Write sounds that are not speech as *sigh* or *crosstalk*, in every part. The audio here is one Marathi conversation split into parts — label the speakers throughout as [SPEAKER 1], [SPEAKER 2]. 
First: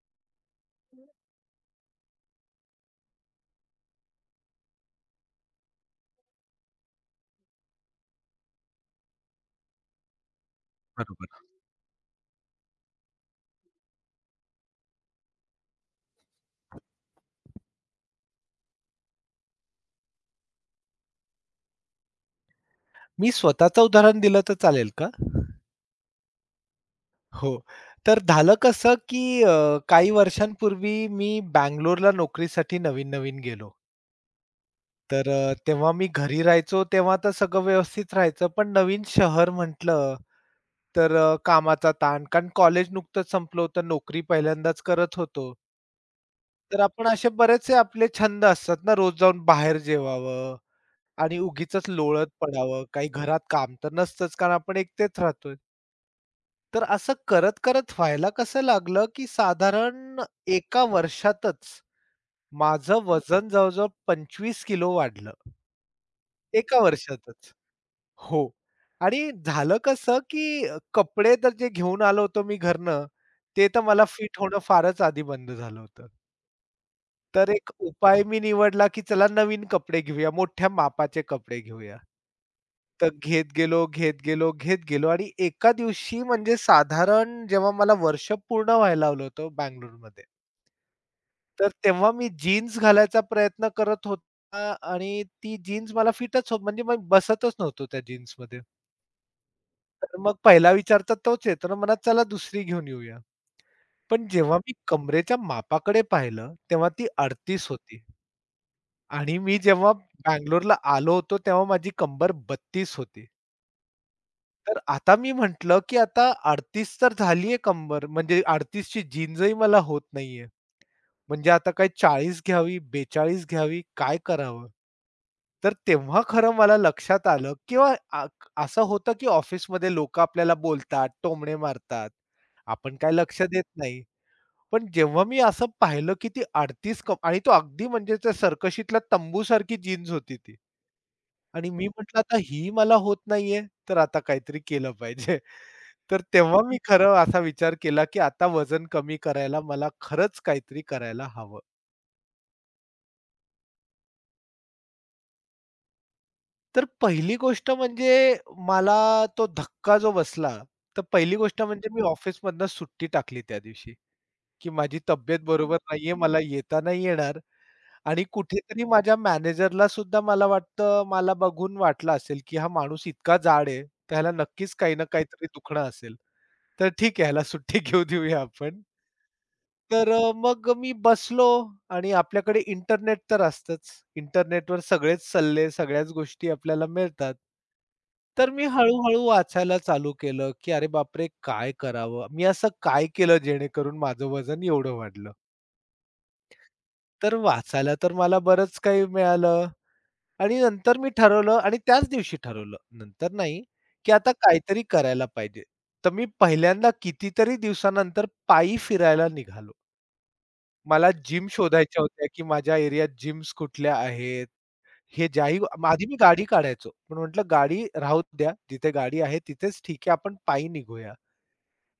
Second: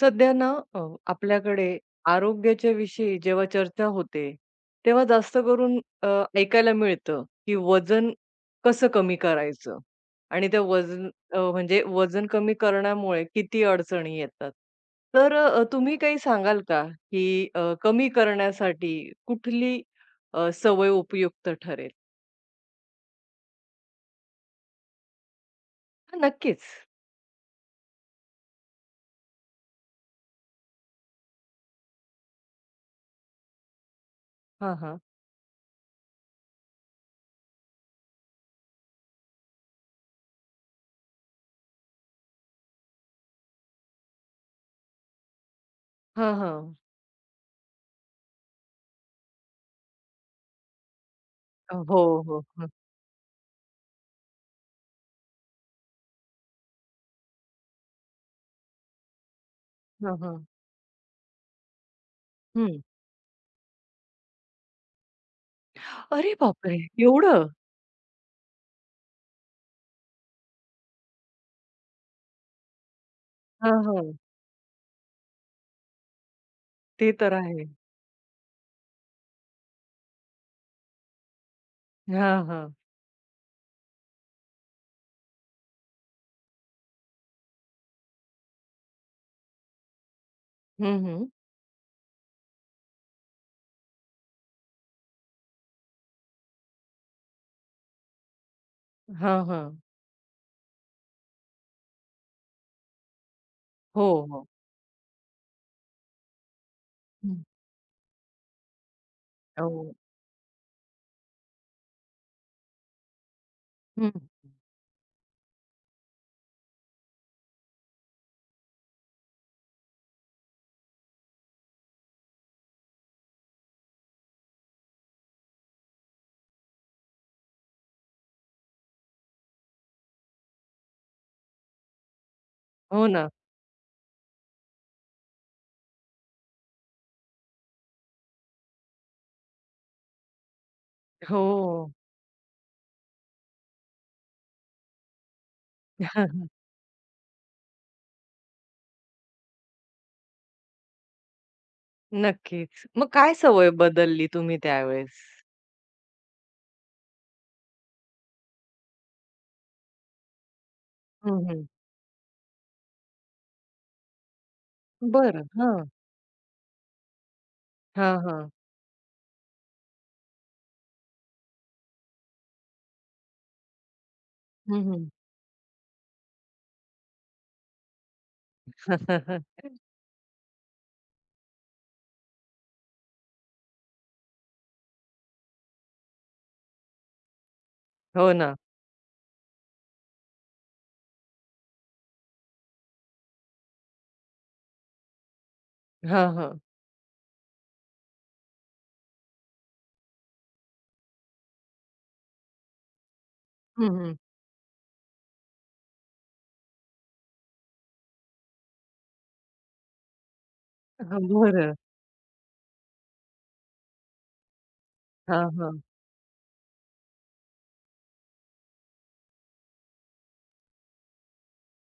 [SPEAKER 1] सध्या ना आपल्याकडे आरोग्याच्या विषयी जेव्हा चर्चा होते, तेव्हा जास्त करून ऐकायला मिळतं, की वजन कसं कमी करायचं? आणि ते वजन म्हणजे वजन कमी करण्यामुळे किती अडचणी येतात. तर तुम्ही काही सांगाल का, की कमी करण्यासाठी कुठली सवय उपयुक्त ठरेल?
[SPEAKER 2] मी स्वतःचं उदाहरण दिलं तर चालेल का?
[SPEAKER 1] हां, नक्कीच.
[SPEAKER 2] हो. तर झालं कसं, की काही वर्षांपूर्वी मी बंगलोरला नोकरीसाठी नवीन-नवीन गेलो.
[SPEAKER 1] हां, हां.
[SPEAKER 2] तर तेव्हा मी घरी राहायचो, तेव्हा तर सगळं व्यवस्थित राहायचं. पण नवीन शहर म्हटलं, तर कामाचा ताण. कारण कॉलेज नुकतंच संपलं होतं, नोकरी पहिल्यांदाच करत होतो.
[SPEAKER 1] हां, हां.
[SPEAKER 2] तर आपण असे बरेचसे आपले छंद असतात ना, रोज जाऊन बाहेर जेवावं आणि उगीचच
[SPEAKER 1] हो,
[SPEAKER 2] लोळत
[SPEAKER 1] हो. हं.
[SPEAKER 2] पडावं. काही घरात काम तर नसतंच, कारण आपण एकटेच राहतोय. तर असं करत-करत व्हायला कसं लागलं, की
[SPEAKER 1] हां,
[SPEAKER 2] साधारण
[SPEAKER 1] हां.
[SPEAKER 2] एका वर्षातच माझं वजन जवळ-जवळ 25 किलो वाढलं.
[SPEAKER 1] अरे बापरे!
[SPEAKER 2] एका
[SPEAKER 1] एवढं?
[SPEAKER 2] वर्षातच. हो. आणि झालं कसं, की कपडे तर जे घेऊन आलो होतो मी घरनं, ते
[SPEAKER 1] हां,
[SPEAKER 2] तर मला
[SPEAKER 1] हां.
[SPEAKER 2] फिट होणं फारच आधी बंद झालं होतं.
[SPEAKER 1] ते तर
[SPEAKER 2] तर
[SPEAKER 1] आहे.
[SPEAKER 2] एक उपाय मी निवडला, की चला नवीन कपडे घेऊया, मोठ्या मापाचे कपडे घेऊया.
[SPEAKER 1] हां, हां.
[SPEAKER 2] तर घेत गेलो, घेत गेलो, घेत गेलो आणि एका दिवशी म्हणजे साधारण जेव्हा मला वर्ष पूर्ण व्हायला आलं होतं बंगलोरमध्ये.
[SPEAKER 1] हं, हं.
[SPEAKER 2] तर तेव्हा मी जीन्स घालायचा प्रयत्न करत होता आणि ती जीन्स मला फिटच होत म्हणजे मी बसतच नव्हतो त्या जीन्समध्ये.
[SPEAKER 1] हां, हां.
[SPEAKER 2] तर मग पहिला विचार तर तोच येतो ना मनात, चला दुसरी घेऊन येऊया.
[SPEAKER 1] हो,
[SPEAKER 2] पण
[SPEAKER 1] हो.
[SPEAKER 2] जेव्हा मी कमरेच्या मापाकडे पाहिलं, तेव्हा ती
[SPEAKER 1] हं.
[SPEAKER 2] 38 होती आणि मी जेव्हा
[SPEAKER 1] हो.
[SPEAKER 2] बंगलोरला आलो होतो, तेव्हा माझी कंबर 32 होती.
[SPEAKER 1] हं.
[SPEAKER 2] तर आता मी म्हटलं, की आता 38 तर झालीये कंबर, म्हणजे 38 ची जींजही मला होत नाहीये. म्हणजे आता काय 40 घ्यावी, 42 घ्यावी, काय करावं? तर तेव्हा खरं मला लक्षात आलं किंवा आ असं होतं, की ऑफिसमध्ये लोकं आपल्याला बोलतात, टोमणे मारतात. आपण
[SPEAKER 1] हो
[SPEAKER 2] काय
[SPEAKER 1] ना.
[SPEAKER 2] लक्ष देत नाही. पण जेव्हा मी असं पाहिलं, की ती 38 आणि तो अगदी म्हणजे त्या सर्कशीतल्या तंबूसारखी जीन्स होती ती आणि मी
[SPEAKER 1] हो.
[SPEAKER 2] म्हटलं, आता ही मला होत नाहीये, तर आता काहीतरी केलं पाहिजे. तर
[SPEAKER 1] *laughs*
[SPEAKER 2] तेव्हा मी खरं असा विचार केला, की आता वजन कमी करायला मला खरंच काहीतरी करायला हवं.
[SPEAKER 1] नक्कीच. मग काय सवय बदलली तुम्ही त्यावेळेस?
[SPEAKER 2] तर पहिली गोष्ट म्हणजे मला तो धक्का जो बसला, तर पहिली
[SPEAKER 1] हं,
[SPEAKER 2] गोष्ट
[SPEAKER 1] हं.
[SPEAKER 2] म्हणजे मी ऑफिसमधनं सुट्टी टाकली त्या दिवशी, की माझी तब्येत
[SPEAKER 1] बरं.
[SPEAKER 2] बरोबर
[SPEAKER 1] हां.
[SPEAKER 2] नाहीये, मला येता नाही येणार
[SPEAKER 1] हां,
[SPEAKER 2] आणि
[SPEAKER 1] हां.
[SPEAKER 2] कुठेतरी माझ्या मॅनेजरला सुद्धा मला वाटतं मला बघून वाटलं असेल, की हा माणूस इतका जाड आहे, तर नक्कीच
[SPEAKER 1] हं,
[SPEAKER 2] काही ना
[SPEAKER 1] हं.
[SPEAKER 2] काहीतरी दुखणं असेल. तर ठीक आहे ह्याला सुट्टी *laughs* घेऊ देऊया आपण.
[SPEAKER 1] *laughs*
[SPEAKER 2] तर मग मी बसलो आणि आपल्याकडे इंटरनेट तर असतंच. इंटरनेटवर सगळेच सल्ले, सगळ्याच गोष्टी आपल्याला मिळतात.
[SPEAKER 1] हो
[SPEAKER 2] तर
[SPEAKER 1] ना.
[SPEAKER 2] मी हळू-हळू वाचायला चालू केलं, की "अरे बापरे! काय करावं? मी असं काय केलं जेणेकरून माझं वजन एवढं वाढलं?"
[SPEAKER 1] हां, हां.
[SPEAKER 2] तर वाचायला तर मला बरंच काही मिळालं आणि नंतर मी ठरवलं आणि त्याच दिवशी ठरवलं, नंतर नाही,
[SPEAKER 1] हं,
[SPEAKER 2] की
[SPEAKER 1] हं.
[SPEAKER 2] आता काहीतरी करायला पाहिजे. तर मी पहिल्यांदा कितीतरी दिवसानंतर पायी फिरायला निघालो. मला
[SPEAKER 1] हां,
[SPEAKER 2] जिम
[SPEAKER 1] बरं.
[SPEAKER 2] शोधायच्या होत्या, की माझ्या एरियात जिम्स कुठल्या आहेत. हे
[SPEAKER 1] हां,
[SPEAKER 2] ज्याही
[SPEAKER 1] हां.
[SPEAKER 2] आधी मी गाडी काढायचो. पण म्हटलं गाडी राहू द्या. जिथे गाडी आहे तिथेच ठीक आहे. आपण पायी निघूया.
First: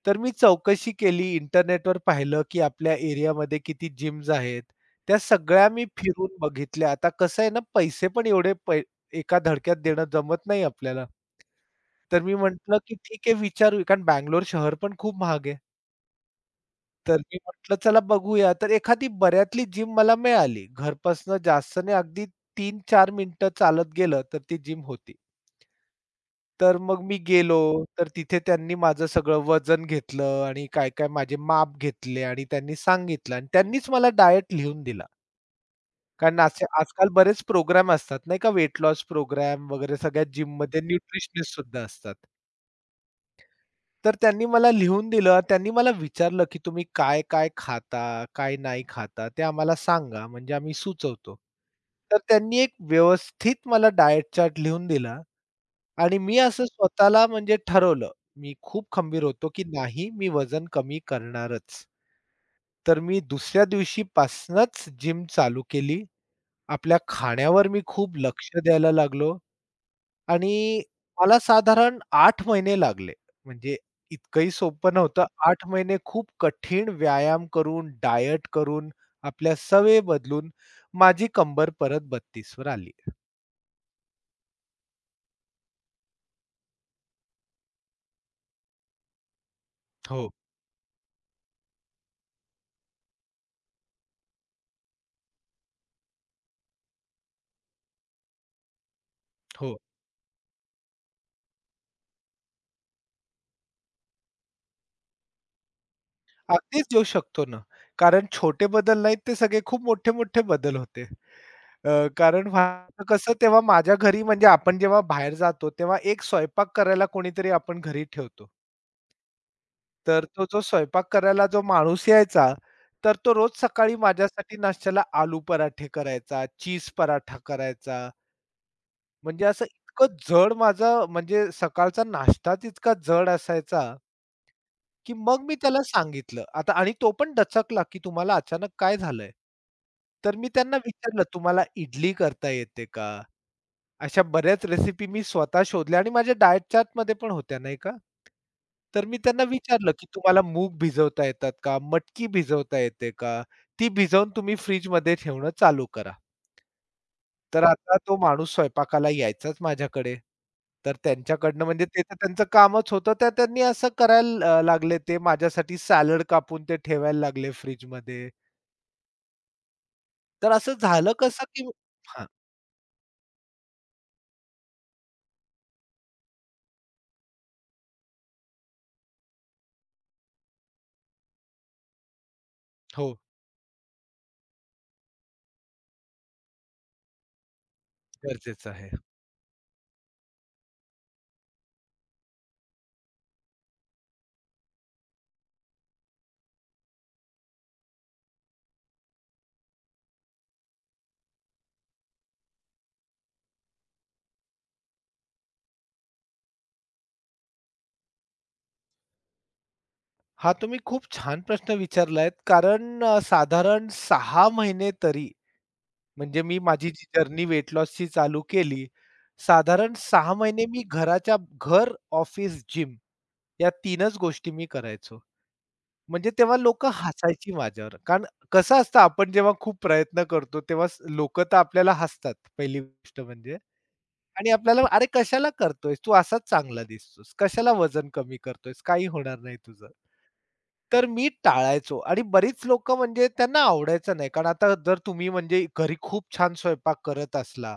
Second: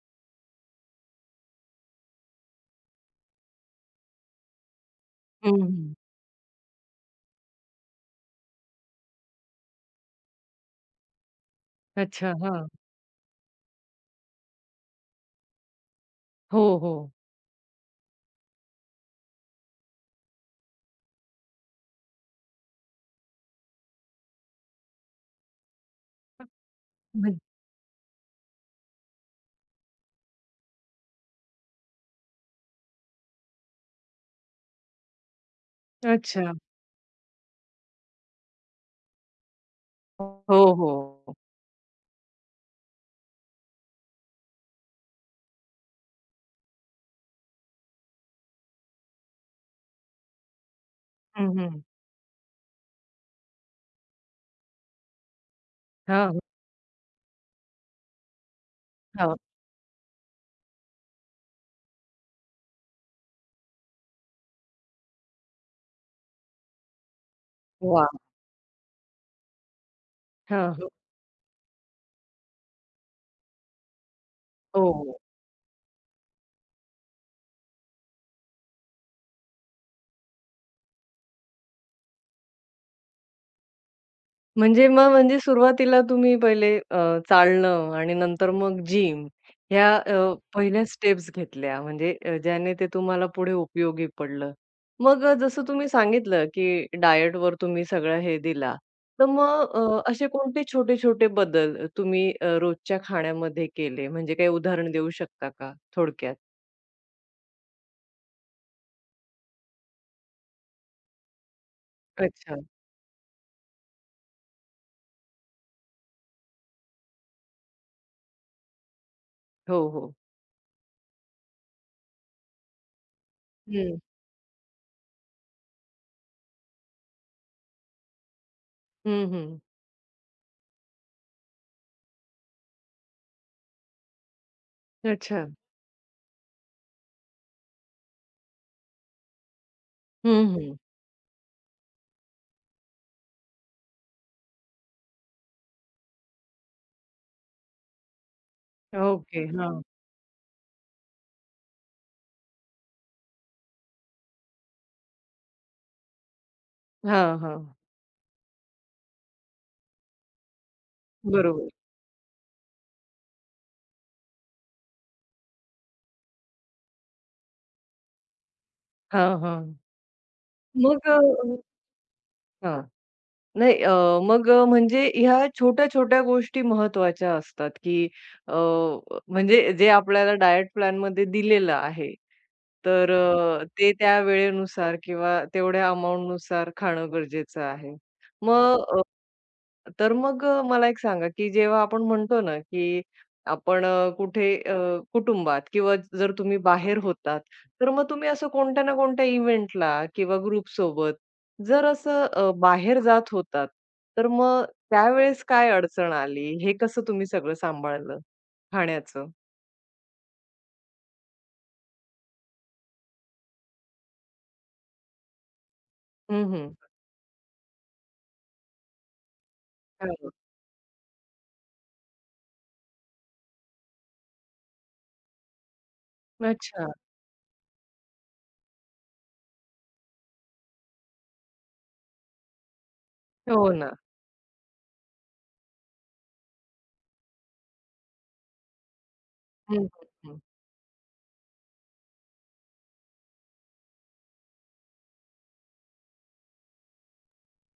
[SPEAKER 2] तर मी चौकशी केली. इंटरनेटवर पाहिलं, की आपल्या एरियामध्ये किती जिम्स आहेत. त्या
[SPEAKER 1] हं,
[SPEAKER 2] सगळ्या मी
[SPEAKER 1] हं.
[SPEAKER 2] फिरून बघितल्या. आता कसं आहे ना, पैसे पण एवढे एका धडक्यात देणं जमत नाही आपल्याला. तर
[SPEAKER 1] अच्छा.
[SPEAKER 2] मी
[SPEAKER 1] हां.
[SPEAKER 2] म्हटलं, की ठीक आहे विचारू कारण बंगलोर शहर पण खूप महाग आहे.
[SPEAKER 1] हो, हो.
[SPEAKER 2] तर मी म्हटलं चला बघूया. तर एखादी बऱ्यातली जिम मला मिळाली. घरपासनं जास्त नाही अगदी तीन-चार मिनिटं चालत गेलं तर ती जिम होती. तर मग मी
[SPEAKER 1] म्हण
[SPEAKER 2] गेलो तर तिथे त्यांनी माझं सगळं वजन घेतलं आणि काय-काय माझे माप घेतले आणि त्यांनी सांगितलं आणि त्यांनीच मला डायट लिहून दिला. कारण
[SPEAKER 1] अच्छा.
[SPEAKER 2] असे आजकाल बरेच प्रोग्राम असतात नाही का वेट लॉस प्रोग्राम वगैरे सगळ्या
[SPEAKER 1] हो,
[SPEAKER 2] जिममध्ये
[SPEAKER 1] हो.
[SPEAKER 2] न्यूट्रिशनिस्ट सुद्धा असतात. तर त्यांनी मला लिहून दिलं. त्यांनी मला विचारलं, की "तुम्ही काय-काय खाता, काय नाही खाता ते आम्हाला सांगा, म्हणजे आम्ही सुचवतो."
[SPEAKER 1] हं, हं.
[SPEAKER 2] तर त्यांनी एक व्यवस्थित मला डाएट चार्ट लिहून दिला आणि मी
[SPEAKER 1] हां,
[SPEAKER 2] असं स्वतःला म्हणजे ठरवलं. मी खूप खंबीर
[SPEAKER 1] हां.
[SPEAKER 2] होतो, की नाही मी वजन कमी करणारच. तर मी दुसऱ्या दिवशीपासनंच जिम चालू केली. आपल्या खाण्यावर मी
[SPEAKER 1] वाह!
[SPEAKER 2] खूप लक्ष द्यायला लागलो.
[SPEAKER 1] हां.
[SPEAKER 2] आणि मला साधारण आठ महिने लागले. म्हणजे इतकंही सोपं
[SPEAKER 1] हो.
[SPEAKER 2] नव्हतं. 8 महिने खूप कठीण व्यायाम करून, डायट करून, आपल्या सवयी बदलून माझी कंबर परत 32 वर आली.
[SPEAKER 1] म्हणजे मग म्हणजे सुरुवातीला तुम्ही पहिले चालणं आणि नंतर मग जिम ह्या
[SPEAKER 2] हो,
[SPEAKER 1] पहिल्या स्टेप्स घेतल्या म्हणजे ज्याने ते तुम्हाला पुढे उपयोगी पडलं. मग जसं तुम्ही सांगितलं, की डायटवर तुम्ही सगळं हे दिला. तर मग
[SPEAKER 2] हो.
[SPEAKER 1] असे कोणते छोटे-छोटे बदल तुम्ही रोजच्या खाण्यामध्ये केले? म्हणजे काही उदाहरण देऊ शकता का थोडक्यात?
[SPEAKER 2] अगदीच येऊ शकतो ना. कारण छोटे बदल नाहीत ते सगळे खूप मोठे-मोठे बदल होते. अ, कारण
[SPEAKER 1] अच्छा.
[SPEAKER 2] व्हायचं कसं तेव्हा माझ्या घरी म्हणजे आपण जेव्हा बाहेर जातो, तेव्हा एक स्वयंपाक करायला कोणीतरी आपण घरी ठेवतो.
[SPEAKER 1] हो, हो.
[SPEAKER 2] तर तो जो स्वयंपाक करायला जो माणूस यायचा, तर तो रोज सकाळी
[SPEAKER 1] हं.
[SPEAKER 2] माझ्यासाठी नाश्त्याला आलू पराठे करायचा, चीज पराठा करायचा.
[SPEAKER 1] हं,
[SPEAKER 2] म्हणजे
[SPEAKER 1] हं.
[SPEAKER 2] असं इतकं जड माझं म्हणजे सकाळचा नाश्ताच इतका जड असायचा, की मग
[SPEAKER 1] अच्छा.
[SPEAKER 2] मी त्याला सांगितलं. आता आणि तो पण दचकला, की "तुम्हाला अचानक काय झालंय?" तर मी
[SPEAKER 1] हं,
[SPEAKER 2] त्यांना
[SPEAKER 1] हं.
[SPEAKER 2] विचारलं, "तुम्हाला इडली करता येते का?" अशा बऱ्याच रेसिपी मी स्वतः शोधल्या आणि माझ्या डाएट चार्टमध्ये पण होत्या नाही का. तर मी त्यांना
[SPEAKER 1] ओके. हां.
[SPEAKER 2] विचारलं, की "तुम्हाला मूग भिजवता येतात का? मटकी भिजवता येते का? ती भिजवून तुम्ही फ्रिजमध्ये ठेवणं चालू करा."
[SPEAKER 1] हां, हां.
[SPEAKER 2] तर आता तो माणूस स्वयंपाकाला यायचाच माझ्याकडे. तर त्यांच्याकडनं
[SPEAKER 1] बरोबर.
[SPEAKER 2] म्हणजे ते तर त्यांचं कामच होतं. तर त्यांनी असं करायला लागले ते माझ्यासाठी सॅलड कापून ते ठेवायला लागले फ्रिजमध्ये.
[SPEAKER 1] हां, हां.
[SPEAKER 2] तर असं
[SPEAKER 1] मग
[SPEAKER 2] झालं
[SPEAKER 1] अ,
[SPEAKER 2] कसं, की हां.
[SPEAKER 1] हां. नाही अ, म्हणजे ह्या छोट्या-छोट्या गोष्टी महत्त्वाच्या असतात, की अ, म्हणजे जे आपल्याला डायट प्लॅनमध्ये दिलेलं आहे, तर
[SPEAKER 2] हो,
[SPEAKER 1] ते त्या वेळेनुसार किंवा तेवढ्या अमाउंटनुसार खाणं गरजेचं आहे.
[SPEAKER 2] गरजेचं
[SPEAKER 1] मग
[SPEAKER 2] आहे.
[SPEAKER 1] अ, तर मग मला एक सांगा, की जेव्हा आपण म्हणतो ना, की आपण कुठे कुटुंबात किंवा जर तुम्ही बाहेर होतात, तर मग तुम्ही असं कोणत्या ना कोणत्या इव्हेंटला किंवा ग्रुपसोबत जर असं बाहेर जात होतात, तर मग त्यावेळेस काय अडचण आली? हे कसं तुम्ही सगळं सांभाळलं खाण्याचं?
[SPEAKER 2] हा तुम्ही खूप छान प्रश्न विचारलायत. कारण साधारण 6 महिने तरी म्हणजे
[SPEAKER 1] हं,
[SPEAKER 2] मी
[SPEAKER 1] हं.
[SPEAKER 2] माझी जी जर्नी वेट लॉसची चालू केली, साधारण
[SPEAKER 1] हो.
[SPEAKER 2] सहा महिने मी घराच्या घर, ऑफिस, जिम या 3च गोष्टी मी करायचो. म्हणजे तेव्हा
[SPEAKER 1] अच्छा.
[SPEAKER 2] लोकं हसायची माझ्यावर. कारण कसं असतं आपण जेव्हा खूप प्रयत्न करतो तेव्हा लोकं तर आपल्याला हसतात पहिली गोष्ट म्हणजे
[SPEAKER 1] हो ना.
[SPEAKER 2] आणि आपल्याला "अरे कशाला करतोयस? तू असाच चांगला दिसतोस. कशाला वजन कमी करतोयस? काही होणार नाही
[SPEAKER 1] हं,
[SPEAKER 2] तुझं."
[SPEAKER 1] हं, हं.
[SPEAKER 2] तर मी टाळायचो आणि बरीच लोकं म्हणजे त्यांना आवडायचं नाही. कारण आता जर तुम्ही म्हणजे घरी खूप छान स्वयंपाक करत असला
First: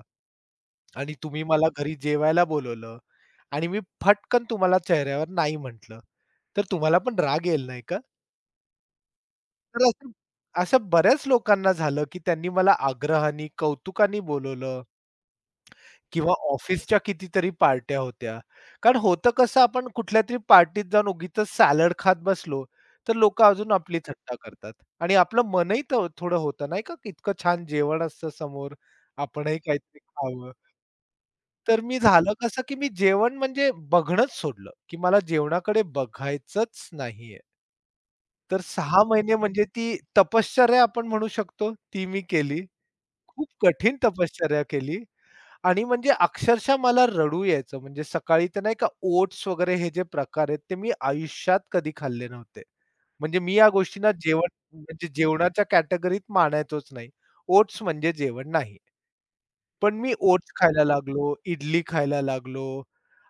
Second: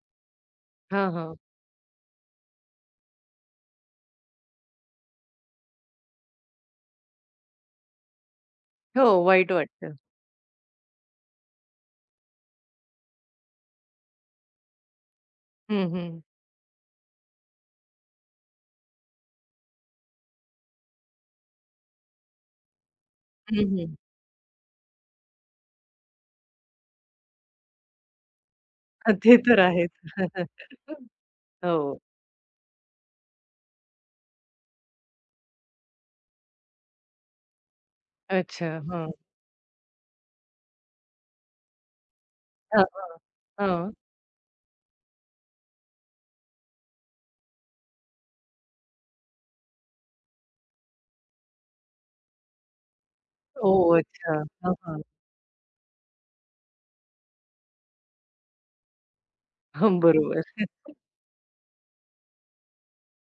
[SPEAKER 1] हां,
[SPEAKER 2] आणि
[SPEAKER 1] हां.
[SPEAKER 2] तुम्ही मला घरी जेवायला बोलवलं आणि मी फटकन तुम्हाला चेहऱ्यावर नाही म्हटलं, तर तुम्हाला पण राग येईल नाही का?
[SPEAKER 1] हो, वाईट
[SPEAKER 2] तर
[SPEAKER 1] वाटतं.
[SPEAKER 2] असं असं बऱ्याच लोकांना झालं, की त्यांनी मला आग्रहाने, कौतुकाने बोलवलं.
[SPEAKER 1] हं, हं.
[SPEAKER 2] किंवा ऑफिसच्या कितीतरी पार्ट्या होत्या. कारण होतं कसं आपण कुठल्या तरी पार्टीत जाऊन उगीचच सॅलड खात बसलो, तर लोकं
[SPEAKER 1] हं,
[SPEAKER 2] अजून
[SPEAKER 1] हं. *laughs*
[SPEAKER 2] आपली थट्टा करतात आणि आपलं मनही तर थोडं होतं नाही का, की इतकं छान जेवण असतं समोर,
[SPEAKER 1] हां, ते
[SPEAKER 2] आपणही
[SPEAKER 1] तर आहेच.
[SPEAKER 2] काहीतरी खावं.
[SPEAKER 1] *laughs*
[SPEAKER 2] तर मी
[SPEAKER 1] हो.
[SPEAKER 2] झालं कसं, की मी जेवण म्हणजे बघणंच सोडलं, की मला जेवणाकडे बघायचंच नाहीये. तर
[SPEAKER 1] अच्छा.
[SPEAKER 2] 6
[SPEAKER 1] हां.
[SPEAKER 2] महिने म्हणजे ती तपश्चर्या आपण म्हणू शकतो, ती मी केली.
[SPEAKER 1] हां, हां.
[SPEAKER 2] खूप
[SPEAKER 1] हां.
[SPEAKER 2] कठीण तपश्चर्या केली. आणि म्हणजे अक्षरशः मला रडू यायचं. म्हणजे सकाळी तर नाही का ओट्स वगैरे हे जे प्रकार आहेत, ते मी आयुष्यात कधी खाल्ले नव्हते. म्हणजे मी या
[SPEAKER 1] ओह!
[SPEAKER 2] गोष्टींना
[SPEAKER 1] अच्छा.
[SPEAKER 2] जेवण
[SPEAKER 1] हां, हां.
[SPEAKER 2] म्हणजे जेवणाच्या कॅटेगरीत मानायचोच नाही. ओट्स म्हणजे जेवण नाही. पण
[SPEAKER 1] हं,
[SPEAKER 2] मी
[SPEAKER 1] बरोबर.
[SPEAKER 2] ओट्स खायला लागलो, इडली खायला लागलो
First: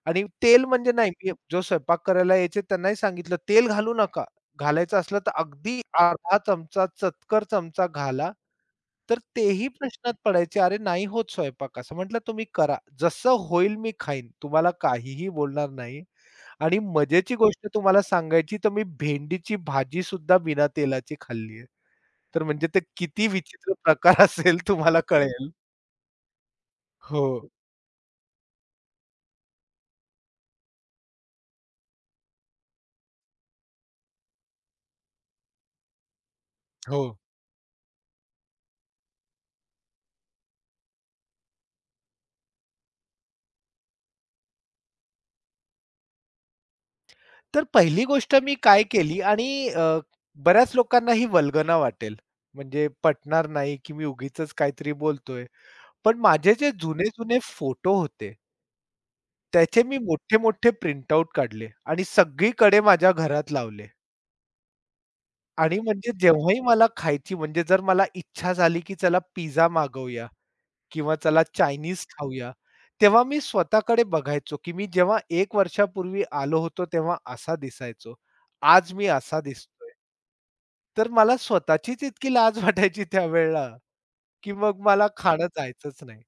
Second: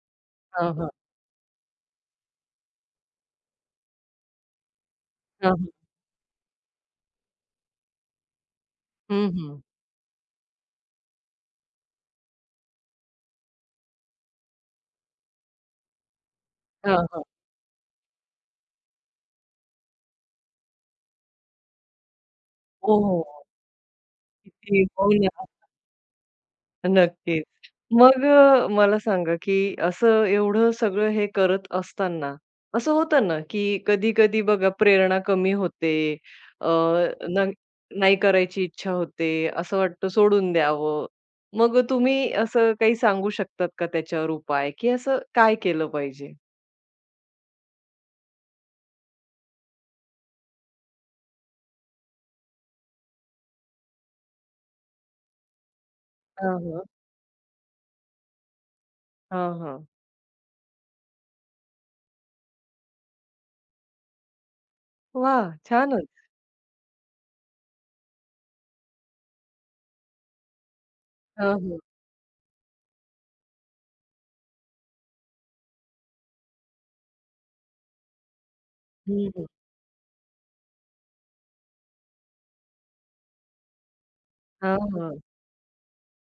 [SPEAKER 2] आणि तेल
[SPEAKER 1] हां, हां.
[SPEAKER 2] म्हणजे नाही, मी जो स्वयंपाक करायला यायचे त्यांनाही सांगितलं, "तेल घालू नका. घालायचं असलं तर
[SPEAKER 1] हां, हां.
[SPEAKER 2] अगदी अर्धा चमचा, चतकर चमचा घाला." तर
[SPEAKER 1] हं, हं.
[SPEAKER 2] तेही प्रश्नात पडायचे, "अरे नाही होत स्वयंपाक असा." म्हटलं, "तुम्ही करा. जसं होईल मी खाईन. तुम्हाला काहीही बोलणार नाही." आणि
[SPEAKER 1] हां, हां.
[SPEAKER 2] मजेची गोष्ट तुम्हाला सांगायची तर मी भेंडीची भाजीसुद्धा बिना तेलाची खाल्ली आहे. तर म्हणजे ते किती
[SPEAKER 1] ओह!
[SPEAKER 2] विचित्र प्रकार असेल
[SPEAKER 1] किती
[SPEAKER 2] तुम्हाला
[SPEAKER 1] हो ना.
[SPEAKER 2] कळेल. हो,
[SPEAKER 1] नक्कीच. मग मला सांगा, की असं एवढं सगळं हे करत असताना, असं होतं ना, की कधी-कधी बघा प्रेरणा कमी होते, अ,
[SPEAKER 2] हो.
[SPEAKER 1] न नाही करायची इच्छा होते, असं वाटतं सोडून द्यावं. मग तुम्ही असं काही सांगू शकतात का त्याच्यावर उपाय, की असं काय केलं पाहिजे?
[SPEAKER 2] तर पहिली गोष्ट मी काय केली आणि बऱ्याच लोकांना ही वल्गना वाटेल, म्हणजे पटणार नाही, की मी उगीचच काहीतरी बोलतोय. पण माझे
[SPEAKER 1] हां,
[SPEAKER 2] जे
[SPEAKER 1] हां.
[SPEAKER 2] जुने-जुने फोटो होते,
[SPEAKER 1] हां,
[SPEAKER 2] त्याचे
[SPEAKER 1] हां.
[SPEAKER 2] मी मोठे-मोठे प्रिंटआउट काढले आणि सगळीकडे माझ्या घरात लावले
[SPEAKER 1] वाह!
[SPEAKER 2] आणि
[SPEAKER 1] छानच.
[SPEAKER 2] म्हणजे जेव्हाही मला खायची म्हणजे जर मला इच्छा झाली, की चला पिझ्झा मागवूया, किंवा चला
[SPEAKER 1] हां, हां.
[SPEAKER 2] चायनीज खाऊया. तेव्हा मी स्वतःकडे बघायचो, की मी जेव्हा 1 वर्षापूर्वी आलो होतो, तेव्हा असा दिसायचो. आज मी
[SPEAKER 1] हं,
[SPEAKER 2] असा
[SPEAKER 1] हं.
[SPEAKER 2] दिसतोय. तर मला स्वतःचीच इतकी लाज *laughs* वाटायची त्यावेळेला, की मग मला
[SPEAKER 1] हां,
[SPEAKER 2] खाणं जायचंच नाही.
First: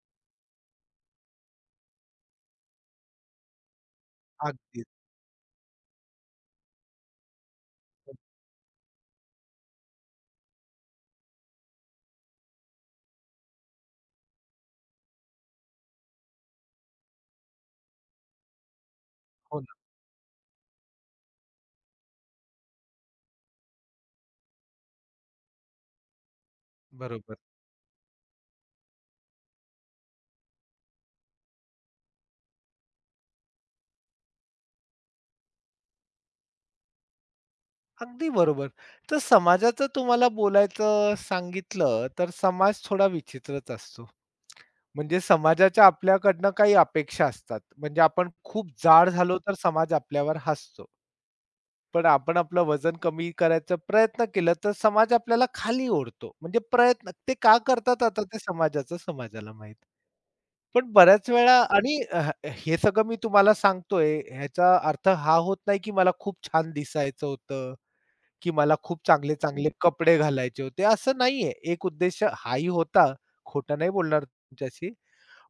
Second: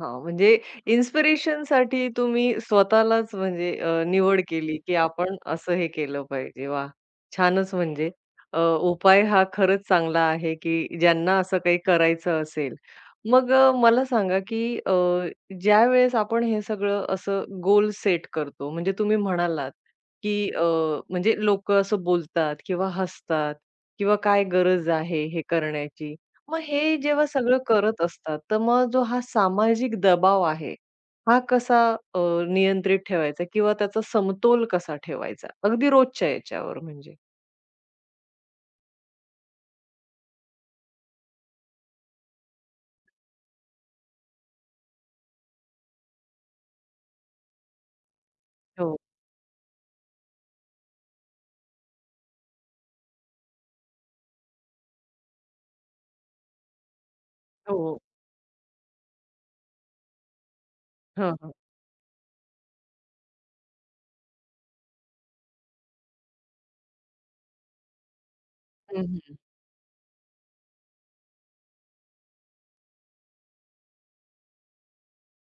[SPEAKER 1] हां, म्हणजे इन्स्पिरेशनसाठी तुम्ही स्वतःलाच म्हणजे निवड केली,
[SPEAKER 2] अगदीच.
[SPEAKER 1] की आपण असं हे केलं पाहिजे. वाह! छानच म्हणजे अ, उपाय हा खरंच चांगला आहे, की ज्यांना असं काही करायचं असेल. मग मला सांगा, की ज्यावेळेस आपण हे सगळं असं गोल सेट करतो, म्हणजे तुम्ही
[SPEAKER 2] हो
[SPEAKER 1] म्हणालात,
[SPEAKER 2] ना.
[SPEAKER 1] की म्हणजे लोकं असं बोलतात किंवा हसतात किंवा काय गरज आहे हे करण्याची. मग हे जेव्हा
[SPEAKER 2] बरोबर.
[SPEAKER 1] सगळं करत असतात, तर मग जो हा सामाजिक दबाव आहे, हा कसा अ, नियंत्रित ठेवायचा किंवा त्याचा समतोल कसा ठेवायचा? अगदी रोजच्या याच्यावर म्हणजे?
[SPEAKER 2] अगदी बरोबर. तर समाजाचं तुम्हाला बोलायचं सांगितलं, तर समाज थोडा विचित्रच असतो. म्हणजे समाजाच्या आपल्याकडनं काही अपेक्षा असतात. म्हणजे आपण खूप
[SPEAKER 1] हो,
[SPEAKER 2] जाड झालो, तर समाज आपल्यावर हसतो. पण आपण आपलं वजन कमी करायचा प्रयत्न केला, तर समाज आपल्याला खाली ओढतो. म्हणजे प्रयत्न ते का
[SPEAKER 1] हो.
[SPEAKER 2] करतात आता ते समाजाचं समाजाला माहीत. पण बऱ्याच
[SPEAKER 1] हां, हां.
[SPEAKER 2] वेळा आणि हे सगळं मी तुम्हाला सांगतोय, ह्याचा अर्थ हा होत नाही, की मला खूप छान दिसायचं होतं, की मला खूप
[SPEAKER 1] हं, हं.
[SPEAKER 2] चांगले-चांगले कपडे घालायचे होते. असं नाहीये. एक उद्देश हाही होता, खोटं नाही बोलणार तुमच्याशी.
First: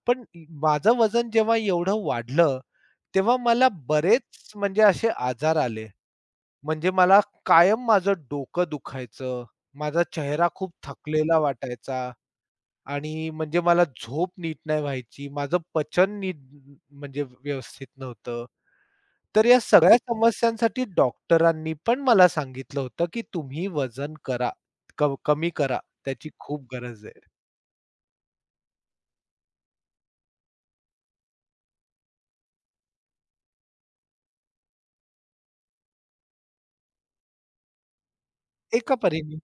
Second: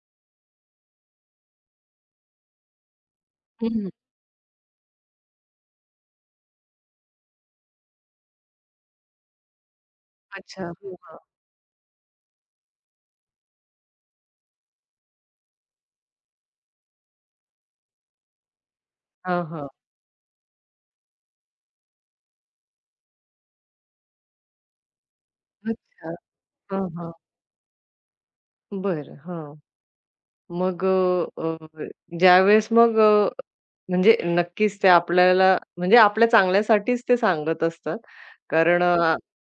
[SPEAKER 2] पण माझं वजन जेव्हा एवढं वाढलं, तेव्हा
[SPEAKER 1] हं,
[SPEAKER 2] मला
[SPEAKER 1] हं.
[SPEAKER 2] बरेच म्हणजे असे आजार आले. म्हणजे मला कायम माझं डोकं दुखायचं, माझा चेहरा
[SPEAKER 1] अच्छा.
[SPEAKER 2] खूप
[SPEAKER 1] हो, हां.
[SPEAKER 2] थकलेला वाटायचा आणि म्हणजे मला झोप नीट नाही व्हायची, माझं पचन नीट म्हणजे व्यवस्थित नव्हतं. तर
[SPEAKER 1] हां,
[SPEAKER 2] या
[SPEAKER 1] हां.
[SPEAKER 2] सगळ्या समस्यांसाठी डॉक्टरांनी पण मला सांगितलं होतं, की तुम्ही वजन करा, कमी करा,
[SPEAKER 1] अच्छा.
[SPEAKER 2] त्याची खूप
[SPEAKER 1] हां,
[SPEAKER 2] गरज
[SPEAKER 1] हां.
[SPEAKER 2] आहे.
[SPEAKER 1] बरं. हां. मग ज्यावेळेस मग म्हणजे नक्कीच ते आपल्याला म्हणजे आपल्या चांगल्यासाठीच ते सांगत असतात. कारण
[SPEAKER 2] एका परीने.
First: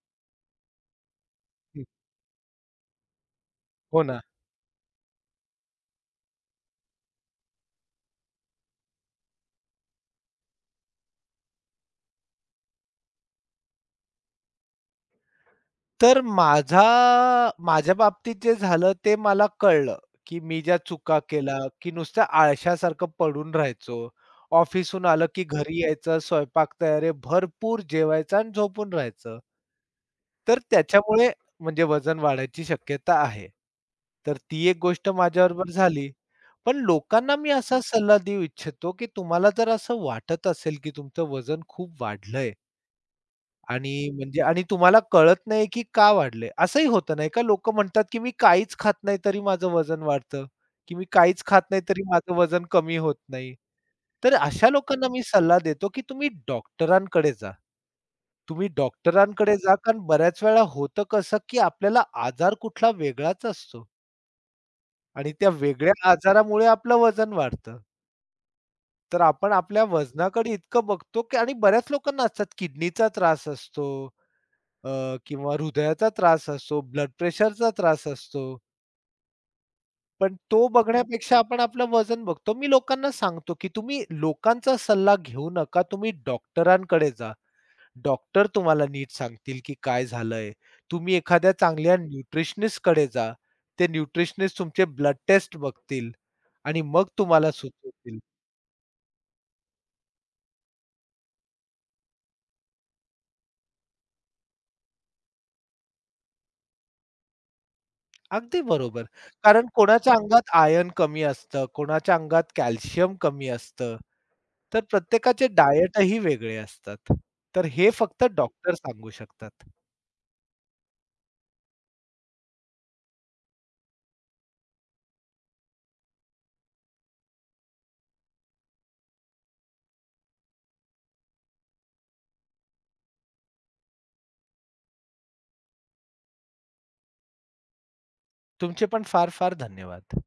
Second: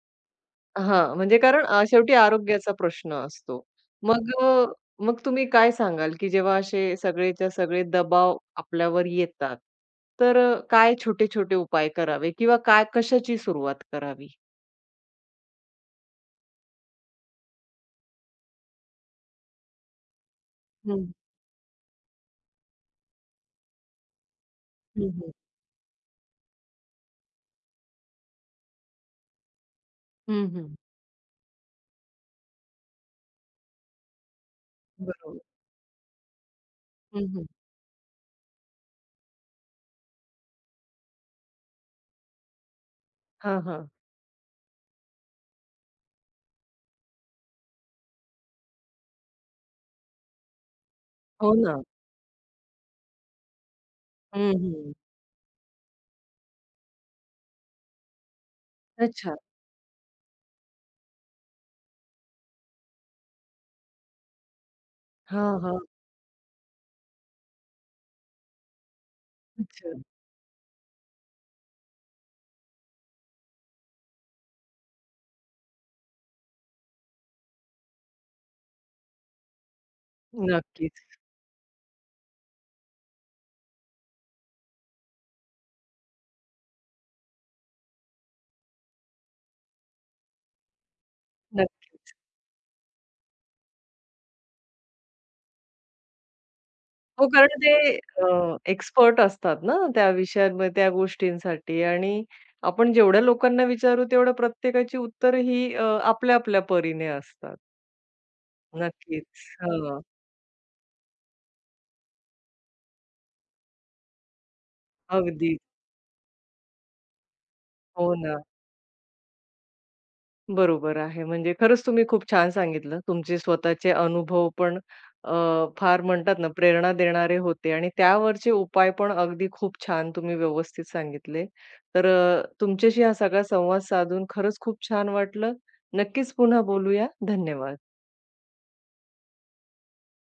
[SPEAKER 1] हां, म्हणजे कारण शेवटी आरोग्याचा प्रश्न असतो.
[SPEAKER 2] हो ना.
[SPEAKER 1] मग अ, मग तुम्ही काय सांगाल, की जेव्हा असे सगळेच्या सगळे दबाव आपल्यावर येतात, तर काय छोटे-छोटे उपाय करावे किंवा काय कशाची सुरुवात करावी?
[SPEAKER 2] तर माझ्या बाबतीत जे झालं ते मला कळलं, की मी ज्या
[SPEAKER 1] हं,
[SPEAKER 2] चुका केल्या, की नुसत्या आळशासारखं पडून राहायचो. ऑफिसहून
[SPEAKER 1] हं,
[SPEAKER 2] आलं
[SPEAKER 1] हं.
[SPEAKER 2] की घरी यायचं, स्वयंपाक तयारी भरपूर जेवायचं आणि झोपून राहायचं. तर
[SPEAKER 1] हं,
[SPEAKER 2] त्याच्यामुळे म्हणजे वजन वाढायची शक्यता आहे. तर ती एक गोष्ट
[SPEAKER 1] बरोबर.
[SPEAKER 2] माझ्याबरोबर झाली. पण
[SPEAKER 1] हं,
[SPEAKER 2] लोकांना
[SPEAKER 1] हं.
[SPEAKER 2] मी असा सल्ला देऊ इच्छितो, की तुम्हाला जर असं वाटत असेल, की तुमचं वजन खूप वाढलंय,
[SPEAKER 1] हां, हां.
[SPEAKER 2] आणि म्हणजे आणि तुम्हाला कळत नाही की का वाढले? असंही होतं नाही का लोकं म्हणतात की मी काहीच खात नाही तरी माझं वजन वाढतं, की मी काहीच
[SPEAKER 1] हो
[SPEAKER 2] खात
[SPEAKER 1] ना.
[SPEAKER 2] नाही तरी माझं वजन कमी होत नाही. तर
[SPEAKER 1] हं,
[SPEAKER 2] अशा
[SPEAKER 1] हं.
[SPEAKER 2] लोकांना मी सल्ला देतो की तुम्ही डॉक्टरांकडे जा. तुम्ही
[SPEAKER 1] अच्छा.
[SPEAKER 2] डॉक्टरांकडे जा कारण बऱ्याच वेळा होतं कसं की आपल्याला आजार कुठला वेगळाच असतो आणि
[SPEAKER 1] हां,
[SPEAKER 2] त्या
[SPEAKER 1] हां.
[SPEAKER 2] वेगळ्या आजारामुळे आपलं वजन वाढतं. तर आपण आपल्या
[SPEAKER 1] अच्छा.
[SPEAKER 2] वजनाकडे इतकं बघतो की आणि बऱ्याच लोकांना असतात किडनीचा त्रास असतो किंवा हृदयाचा त्रास असतो, ब्लड प्रेशरचा त्रास असतो. पण तो
[SPEAKER 1] नक्कीच,
[SPEAKER 2] बघण्यापेक्षा आपण आपलं वजन बघतो. मी लोकांना सांगतो, की तुम्ही लोकांचा सल्ला घेऊ नका. तुम्ही डॉक्टरांकडे जा. डॉक्टर तुम्हाला नीट सांगतील, की काय झालंय. तुम्ही एखाद्या चांगल्या
[SPEAKER 1] नक्की.
[SPEAKER 2] न्यूट्रिशनिस्टकडे जा. ते न्यूट्रिशनिस्ट तुमचे ब्लड टेस्ट बघतील आणि मग
[SPEAKER 1] हो,
[SPEAKER 2] तुम्हाला
[SPEAKER 1] कारण ते
[SPEAKER 2] सुचवतील.
[SPEAKER 1] एक्सपर्ट असतात ना त्या विषयांमध्ये, त्या गोष्टींसाठी आणि आपण जेवढ्या लोकांना विचारू तेवढ्या प्रत्येकाची उत्तर ही आपल्या आपल्या परीने असतात.
[SPEAKER 2] अगदी बरोबर.
[SPEAKER 1] नक्कीच.
[SPEAKER 2] कारण
[SPEAKER 1] हां,
[SPEAKER 2] कोणाच्या अंगात आयर्न कमी असतं, कोणाच्या अंगात कॅल्शियम कमी असतं. तर प्रत्येकाचे
[SPEAKER 1] अगदी.
[SPEAKER 2] डायटही वेगळे असतात. तर हे
[SPEAKER 1] हो
[SPEAKER 2] फक्त
[SPEAKER 1] ना.
[SPEAKER 2] डॉक्टर सांगू शकतात.
[SPEAKER 1] बरोबर आहे. म्हणजे खरंच तुम्ही खूप छान सांगितलं. तुमचे स्वतःचे अनुभव पण अ, फार म्हणतात ना प्रेरणा देणारे होते आणि त्यावरचे उपाय पण अगदी खूप छान तुम्ही व्यवस्थित सांगितले. तर तुमच्याशी हा सगळा संवाद साधून खरंच खूप छान वाटलं. नक्कीच पुन्हा बोलूया. धन्यवाद.
[SPEAKER 2] तुमचे पण फार-फार धन्यवाद.